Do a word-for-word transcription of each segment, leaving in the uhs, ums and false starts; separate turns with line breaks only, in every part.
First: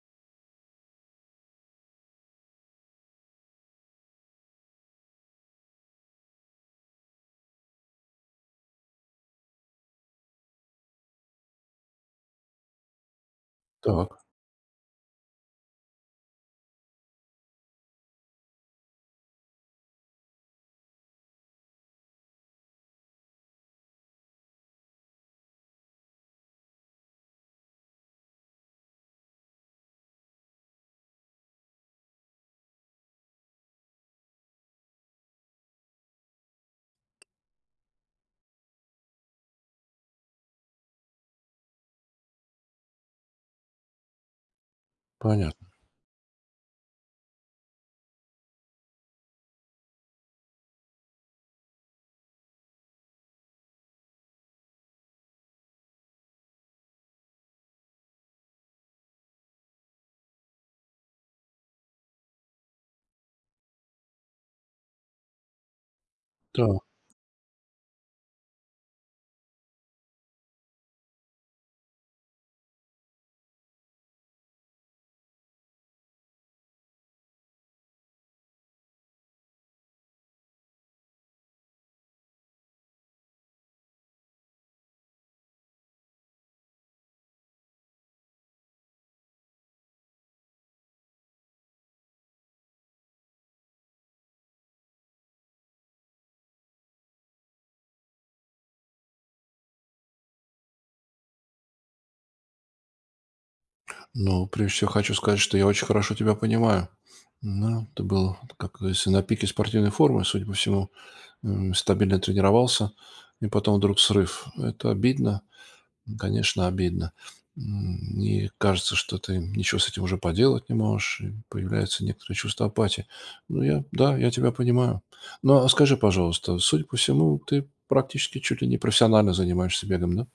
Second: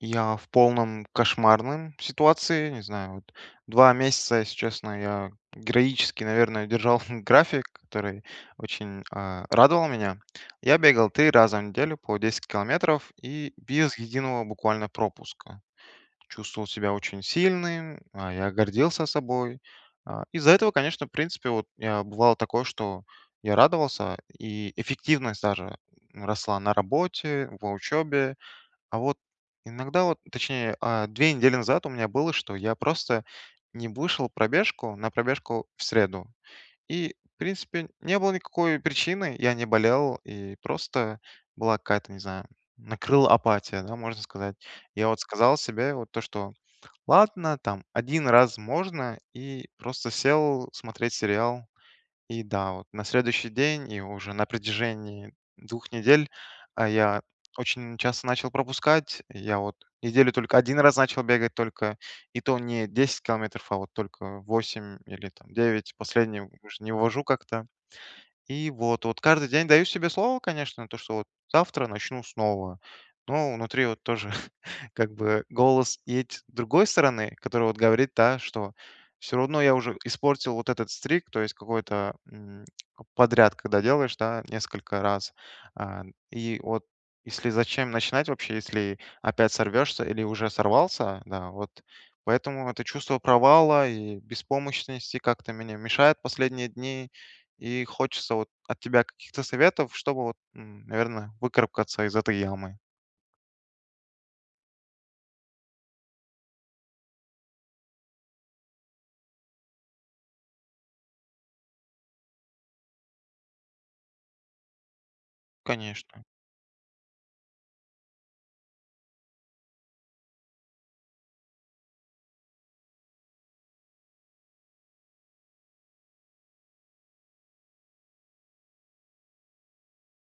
Я в полном кошмарном ситуации, не знаю, вот, два месяца, если честно, я героически, наверное, держал, график, который очень, а, радовал меня: я бегал три раза в неделю по десять километров и без
Так.
единого буквально пропуска. Чувствовал себя очень сильным, а, я гордился собой. А, из-за этого, конечно, в принципе, вот, я, бывало такое, что я радовался, и эффективность даже, ну, росла на работе, в учебе. А, вот, иногда вот, точнее, а, две недели назад у меня было, что я просто не вышел пробежку на пробежку в среду. И, в принципе, не было никакой причины, я не болел, и просто была какая-то, не знаю, накрыла апатия, да, можно сказать. Я, вот, сказал
Понятно.
себе, вот то что: "Ладно, там один раз можно", и просто сел смотреть сериал. И да, вот на следующий день и уже на протяжении двух недель, а, я очень часто начал пропускать. Я, вот, неделю только один раз начал бегать только, и то не десять километров, а вот только восемь или там девять, последние вот уж
Так.
не вывожу как-то. И вот вот каждый день даю себе слово, конечно, то что, вот, завтра начну снова. Но внутри, вот, тоже как бы, голос еть с другой стороны, который, вот, говорит, да, что всё равно я уже испортил вот этот streak то есть какой-то, м, подряд, когда делаешь, да, несколько раз. А, и вот, если зачем начинать вообще, если опять сорвешься или уже сорвался, да, вот, поэтому это чувство провала и беспомощности как-то мене мешает последние дни, и хочется вот от тебя каких-то советов, чтобы, вот, м, наверное, выкарабкаться из этой ямы.
Ну, прежде всего, хочу сказать, что я очень хорошо тебя понимаю. Ну, это было, как говорится, на пике спортивной формы, судя по всему. М, стабильно тренировался и потом вдруг срыв. Это обидно,
Конечно.
конечно, обидно. М, и, кажется, что ты ничего с этим уже поделать не можешь, и появляется некоторое чувство апатии. Ну, я, да, я тебя понимаю. Ну, а скажи, пожалуйста, судя по всему, ты практически чуть ли не профессионально занимаешься бегом, да?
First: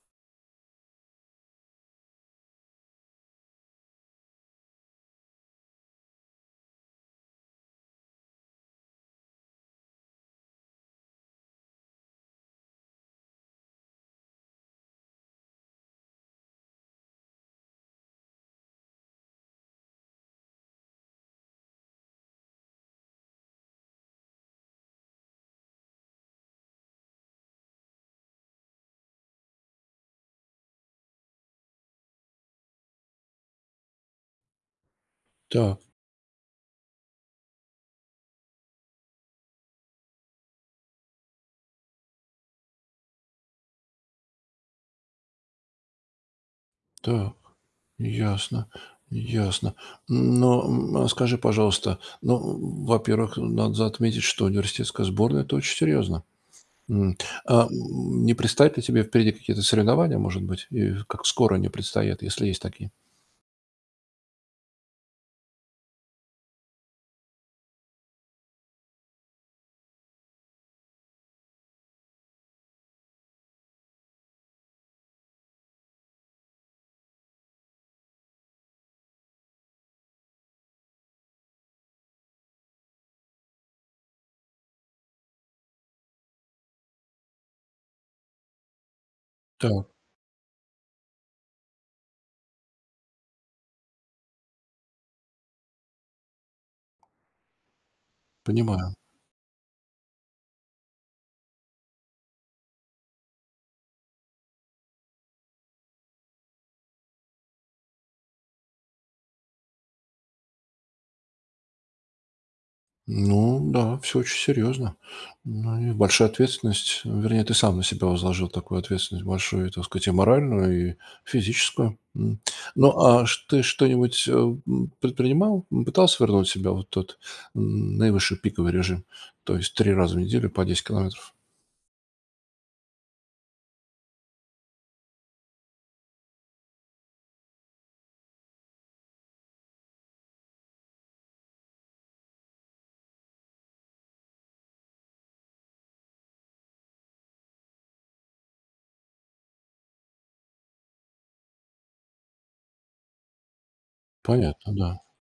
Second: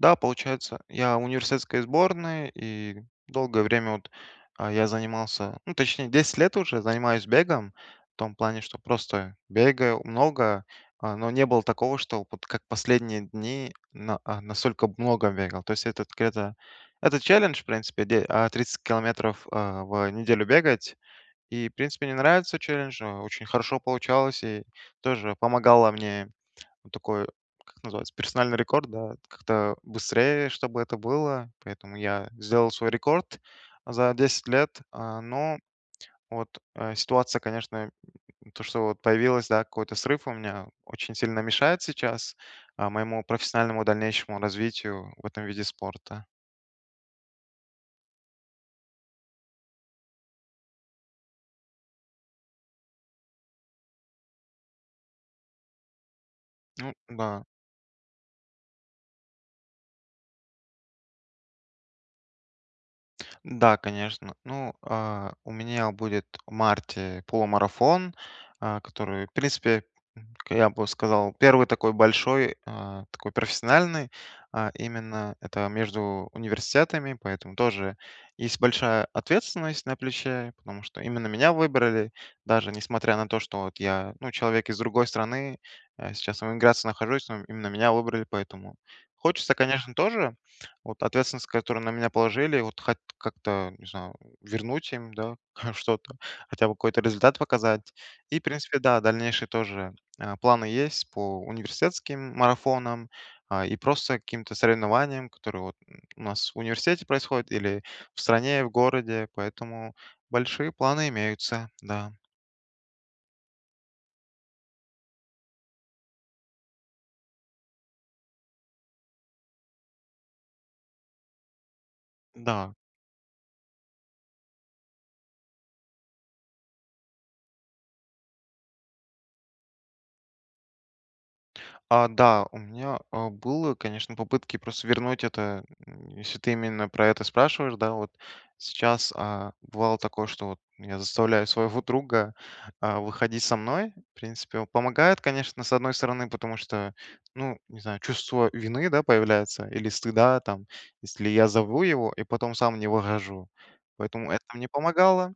Да, получается, я в университетской сборной, и долгое время вот, э, я занимался, ну, точнее, десять лет уже занимаюсь бегом. В том плане, что просто бегаю много, а, но не было такого, что вот как последние дни на а, настолько много бегал. То есть это где-то это челлендж, в принципе, д а, тридцать километров, э, в неделю бегать, и, в принципе, мне нравится челлендж, э, очень хорошо получалось и тоже помогало мне, вот такой, как называется- персональный рекорд, да? Как-то быстрее, чтобы это было, поэтому я сделал свой рекорд за десять лет, а, ну.
Так.
Вот, э, ситуация, конечно, м, то, что вот появилась, да, какой-то срыв у меня, очень сильно мешает сейчас, а, моему профессиональному дальнейшему развитию в этом виде спорта.
Так. Ясно, ясно. Но, м, скажи, пожалуйста, но, м, во-первых, надо за отметить, что университетская сборная- это очень серьезно.
Ну
М,
да.
а, м, не предстоят ли тебе впереди какие-то соревнования, может быть, и как скоро они предстоят, если есть такие?
Да, конечно. Ну, э, у меня будет в марте полумарафон, э, который, в принципе, к я бы сказал, первый такой большой, э, такой профессиональный, э, именно это между университетами, поэтому тоже есть большая ответственность на плече, потому что именно меня выбрали. Даже несмотря на то, что вот я, ну, человек из другой страны, э, сейчас в эмиграции нахожусь, но именно меня выбрали, поэтому Хочется,
Так.
конечно, тоже вот ответственность, которую на меня положили, вот хат как-то, не знаю, э, вернуть им, да, хоть что-то, хотя бы какой-то результат показать. И, в принципе,
Понимаю.
да, дальнейшие тоже, а, планы есть по университетским марафонам, а, и просто каким-то соревнованиям, которые вот у нас в университете происходят или в стране, в городе, поэтому большие планы имеются, да.
Ну да, всё очень серьезно. Ну и большая ответственность, вернее, ты сам на себя возложил такую ответственность, большую, так сказать, и моральную, и физическую, м.
Да.
Ну, а что ты что-нибудь, э, м, предпринимал? Ну, пытался вернуть себя вот в тот, э, наивысший пиковый режим? То есть три раза в неделю по десять километров?
А, да, у меня, э, было, конечно попытки просто вернуть это, э, если ты именно про это спрашиваешь, да, вот. Сейчас, а, бывало такое, что вот меня заставляю своего друга, а, выходить со мной. В принципе, он помогает, конечно, с одной стороны, потому что, ну, не знаю, чувство вины, да, появляется, или стыда там, если я зову его и потом сам не выхожу, поэтому это мне
Понятно, да.
помогало.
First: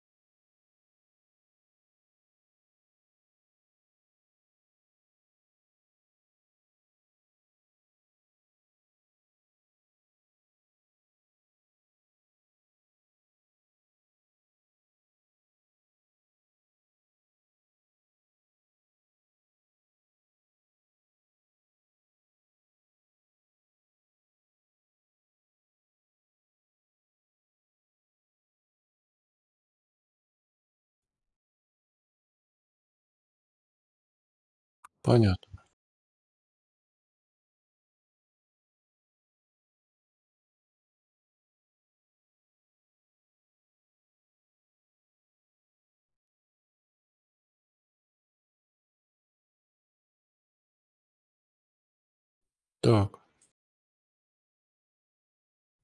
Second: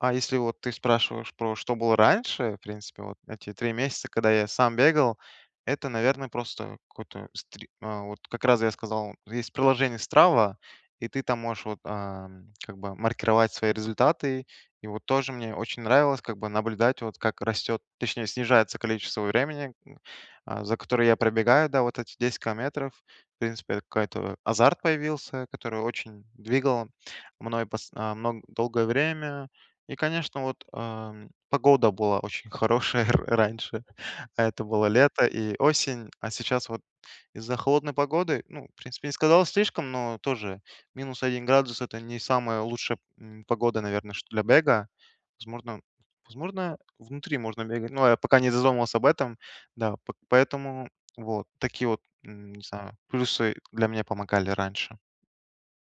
А если, вот ты спрашиваешь, про что было раньше, в принципе, вот эти три месяца, когда я сам бегал, это, наверное, просто какой-то стри вот как раз я сказал, есть приложение Strava, и ты там можешь вот, а, как бы маркировать свои результаты. И вот тоже мне очень нравилось, как бы, наблюдать, вот, как растет, точнее, снижается количество времени, э, а, за которое я пробегаю, да, вот эти десять километров, в принципе, это какой-то азарт появился, который очень двигал мной пс а, мн долгое время. И, конечно, вот, эм, погода была очень хорошая р раньше, это было лето и
Понятно.
осень, а сейчас вот из-за холодной погоды, ну, в принципе, не сказал слишком, но тоже минус один градус- это не самая лучшая, м, погода, наверное, чт для бега. Возможно, возможно внутри можно бегать, но я пока не задумывался об этом, да. П поэтому, вот, такие, м, не знаю,
Так.
плюсы для меня помогали раньше.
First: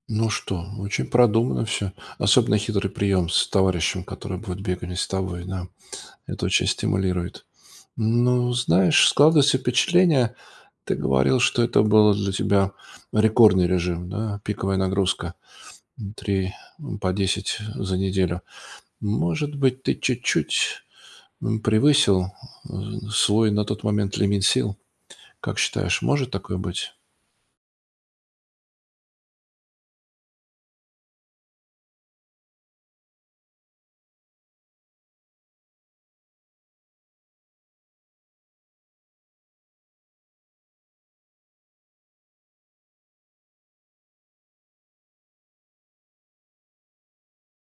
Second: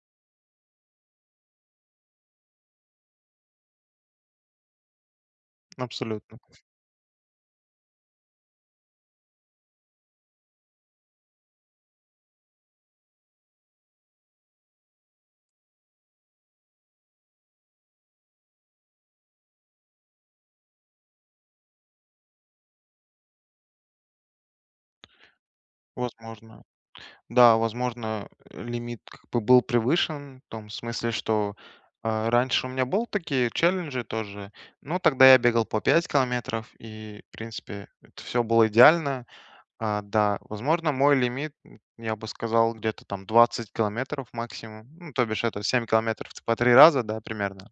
Ну что, очень продуманно всё. Особенно хитрый прием с товарищем, который будет бегать не с тобой, да.
Абсолютно.
Это очень стимулирует. Ну, знаешь, складывается впечатление, ты говорил, что это было для тебя рекордный режим, да, пиковая нагрузка. М, три, м, по десять за неделю. Может быть, ты чуть-чуть, м, превысил, э, свой на тот момент лимит сил? Как считаешь, может такое
Возможно.
быть?
Да, возможно, э, лимит, как бы, был превышен в том смысле, что, э, раньше у меня был такие челленджи тоже. Ну, тогда я бегал по пять километров, и, в принципе, всё было идеально. А, да. Возможно, мой лимит, м, я бы сказал, где-то там двадцать километров максимум, ну то бишь это семь километров в с по три раза, да, примерно.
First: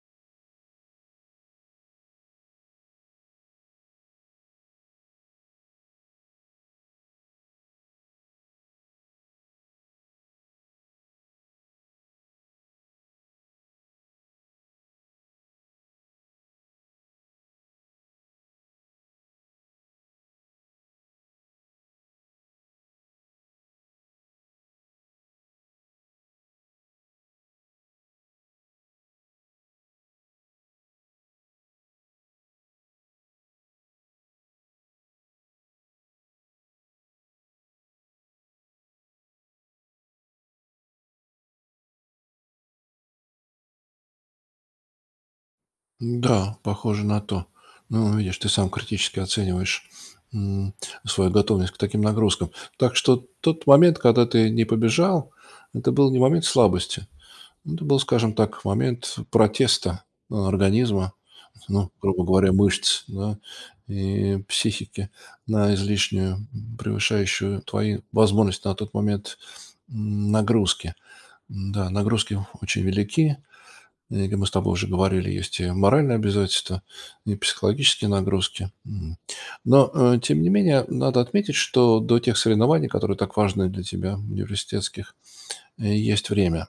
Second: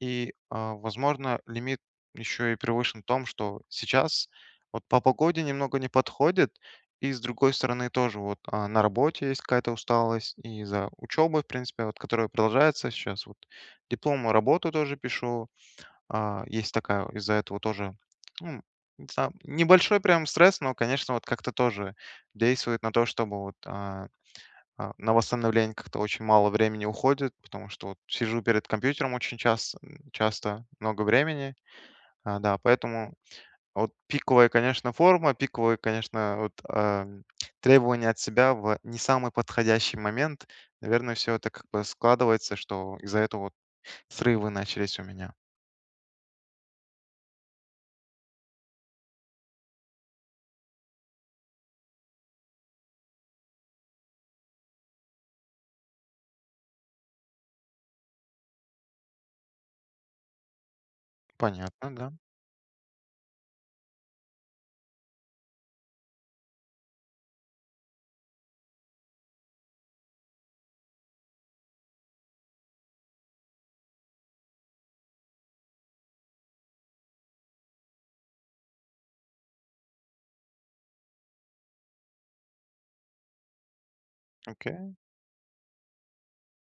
И, а, возможно, лимит еще и превышен в том, что сейчас вот по погоде немного не подходит. И с другой стороны тоже вот, а, на работе есть какая-то усталость, и из-за учебы, в принципе, которая продолжается щас вот. Дипломную работу тоже пишу. А, есть такая, из-за этого тоже, м, за небольшой прям стресс, но, конечно, вот, как-то тоже действует на то, чтобы вот, а, а, на восстановление как-то очень мало времени уходит, потому что вот сижу перед компьютером очень часто, м, часто много времени, а, да. Поэтому а вот пиковая, конечно, форма, пиковые, конечно, вот, э, требования от себя в не самый подходящий момент, наверное, всё это как бы складывается, что из-за этого вот срывы начались у меня.
Да, похоже на то. Ну, видишь, ты сам критически оцениваешь, м, свою готовность к таким нагрузкам. Так что тот момент, когда ты не побежал, это был не момент слабости, это был, скажем так, момент протеста организма,
Понятно,
ну,
да.
грубо говоря, мышц, да, и психики на излишнюю, м, превышающую твои возможности на тот момент, нагрузки. Н-да, нагрузки очень велики. И, как мы с тобой уже говорили, есть и моральные обязательства, и психологические нагрузки. Мгм. Но, э, тем не менее, надо отметить, что до тех соревнований, которые так важны для тебя,
Окей.
университетских, есть время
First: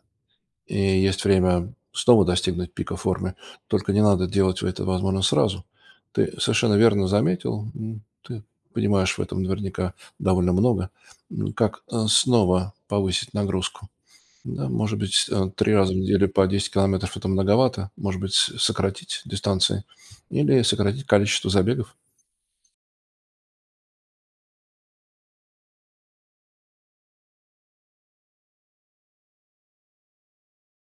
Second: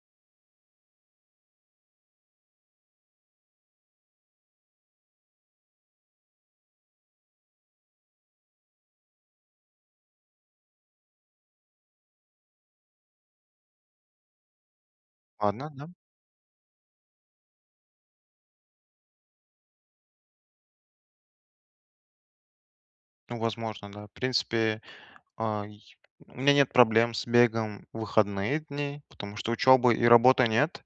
и есть время снова достигнуть пика формы. Только не надо делать это, возможно, сразу. Ты совершенно верно заметил, м, ты понимаешь в этом, наверняка, довольно много, м, как, э, снова повысить нагрузку? Ну, может быть, с э,
Она
три раза
нам
в неделю по десять километров- это многовато. Может быть, с сократить дистанции или сократить количество забегов?
Ну возможно, да. В принципе, э, й у меня нет проблем с бегом в выходные дни, потому что учебы и работы нет,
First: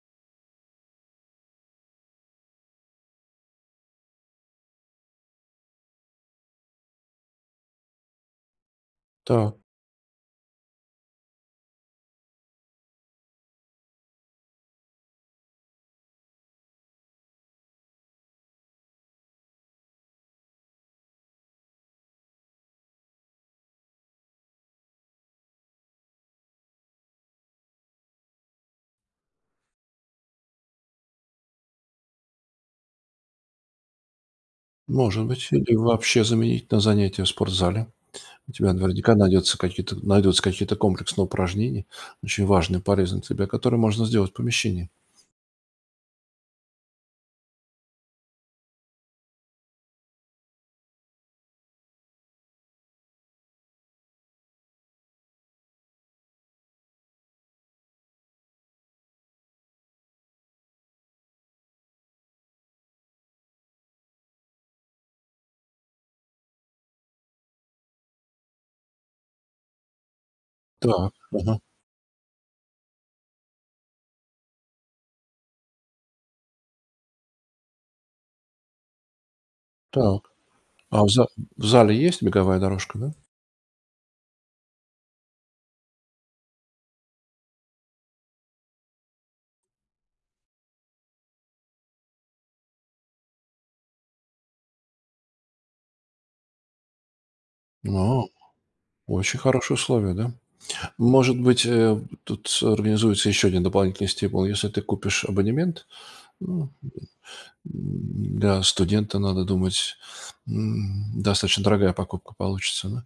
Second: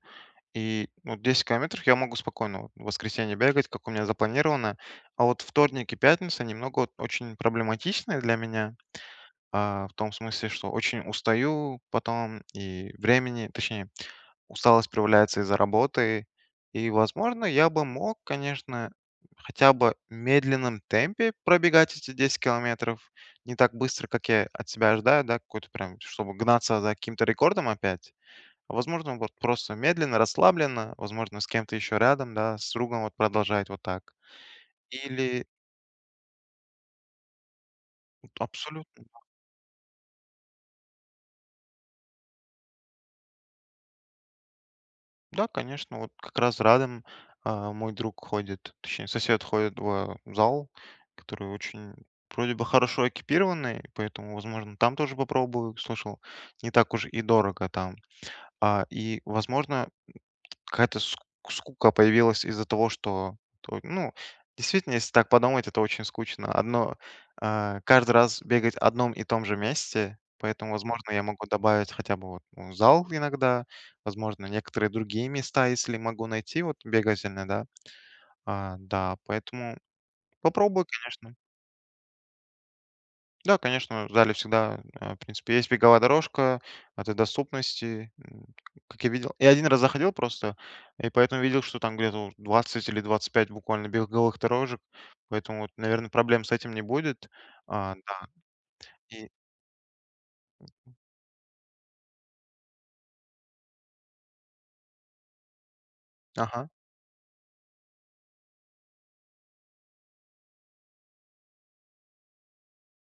и, ну, вот десять километров я могу спокойно в воскресенье бегать, как у меня запланировано, а вот вторник и пятница- немного, вот, очень проблематичные для меня,
Да.
а, в том смысле, что очень устаю потом, и времени Точнее, усталость проявляется из-за работы. И, возможно, я бы мог, конечно, хотя бы в медленном темпе пробегать эти десять километров, не так быстро, как я от себя ожидаю, да, какой-то прям, чтобы гнаться за каким-то рекордом опять. Возможно, вот, просто медленно, расслабленно, возможно, с кем-то еще рядом, да, с другом вот продолжать вот так.
Может
Или
быть, или вообще заменить на занятия в спортзале.
Это
У тебя
абсолютно,
наверняка
да.
найдется какие-то, найдутся какие-то комплексные упражнения, очень важные и полезные тебе, которые можно сделать в помещении.
Да, конечно, вот как раз Радем, э, мой друг, ходит, точнее сосед, ходит, а, в зал, который очень, вроде бы, хорошо экипированный, поэтому, возможно, там тоже попробую, слышал, не так уж и дорого там. А, и, возможно, м, какая-то ск скука появилась из-за того, что, т ну, действительно, если так подумать- это очень скучно. Одно э, каждый раз бегать одном и том же месте, поэтому, возможно,
Так,
я могу
мгм.
добавить хотя бы вот, м, зал иногда, возможно, некоторые другие места, если могу найти, вот бегать иногда. А, да, поэтому
Так,
попробую,
а в за
конечно.
в зале есть беговая дорожка, да?
Да, конечно, в зале всегда, э, в принципе, есть беговая дорожка в этой доступности, м, ка как я видел. Я один раз заходил просто, и поэтому видел, что там где-то вот двадцать или двадцать пять буквально беговых дорожек, поэтому вот, наверно, проблем с этим не будет, а,
А.
да. И
Очень хорошие условия, да?
Мгм.
Может быть, э, тут с организуется еще один дополнительный стимул, если ты купишь абонемент. Ну,
Ага.
м, м, для студента, надо думать, м, достаточно дорогая покупка получится, да?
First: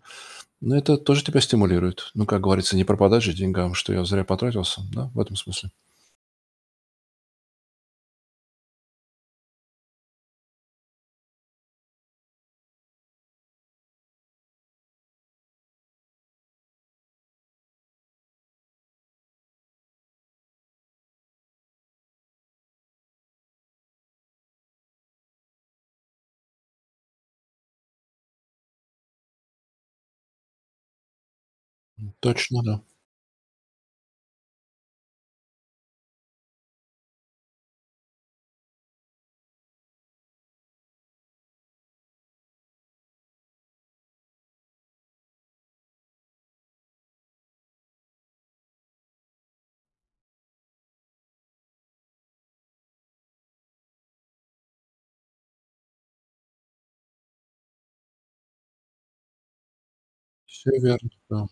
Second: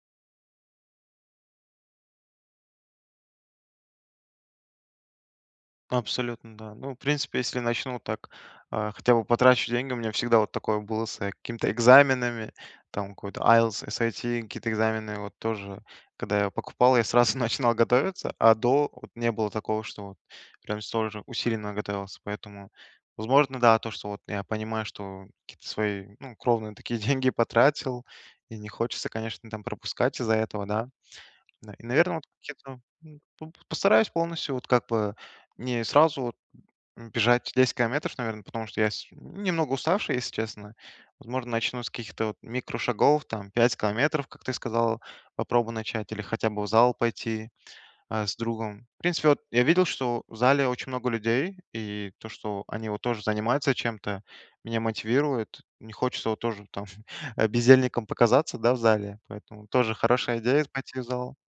Ну, это тоже тебя стимулирует- ну, как говорится, не пропадать же деньгам, что я зря потратился, да, в этом смысле.
Абсолютно, да. Ну, в принципе, если начну вот так, а, хотя бы потрачу деньги, у меня всегда вот такое было с, э, какими-то экзаменами, там какой-то IELTS, SAT какие-то экзамены вот тоже, когда я покупал, я сразу начинал готовиться, а до- вот не было такого, что прям столь же усиленно готовился. Поэтому, возможно, да, то что вот я понимаю, что какие-то свои, ну, кровные такие деньги потратил, и не хочется, конечно, там пропускать из-за этого, да. Да. И
М,
наверно от
точно, да.
кето м, п постараюсь полностью вот как бы не сразу вот, м, бежать десять километров, наверно, потому что я с немного уставший, если честно. Возможно, начну с каких-то вот микрошагов, там, пять километров, как ты сказал, попробую начать, или хотя бы в зал пойти, э, с другом. В принципе, вот я видел, что в зале очень много людей, и то, что они вот тоже занимаются чем-то, меня мотивирует. Не хочется вот тоже там, а, бездельником показаться, да, в зале, поэтому тоже хорошая идея-
Всё
пойти в
верно,
зал.
да.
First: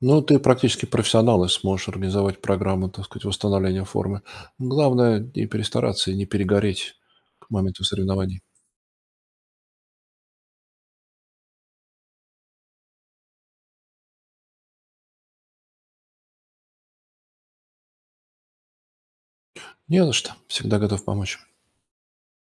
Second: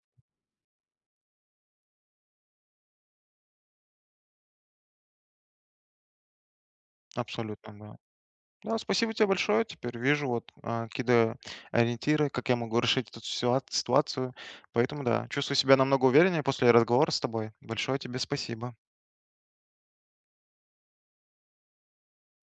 Но ты практически профессионал и сможешь организовать программу, так сказать, восстановления формы. Главное не перестараться и не перегореть к
Абсолютно,
моменту
да.
соревнований.
Да, спасибо те большое, теперь вижу вот, э, кидо ориентиры, как я могу решить эту ситуа ситуацию, поэтому, да, чувствую себя намного увереннее после разговора с тобой. Большое тебе спасибо.
Не за что, всегда готов помочь.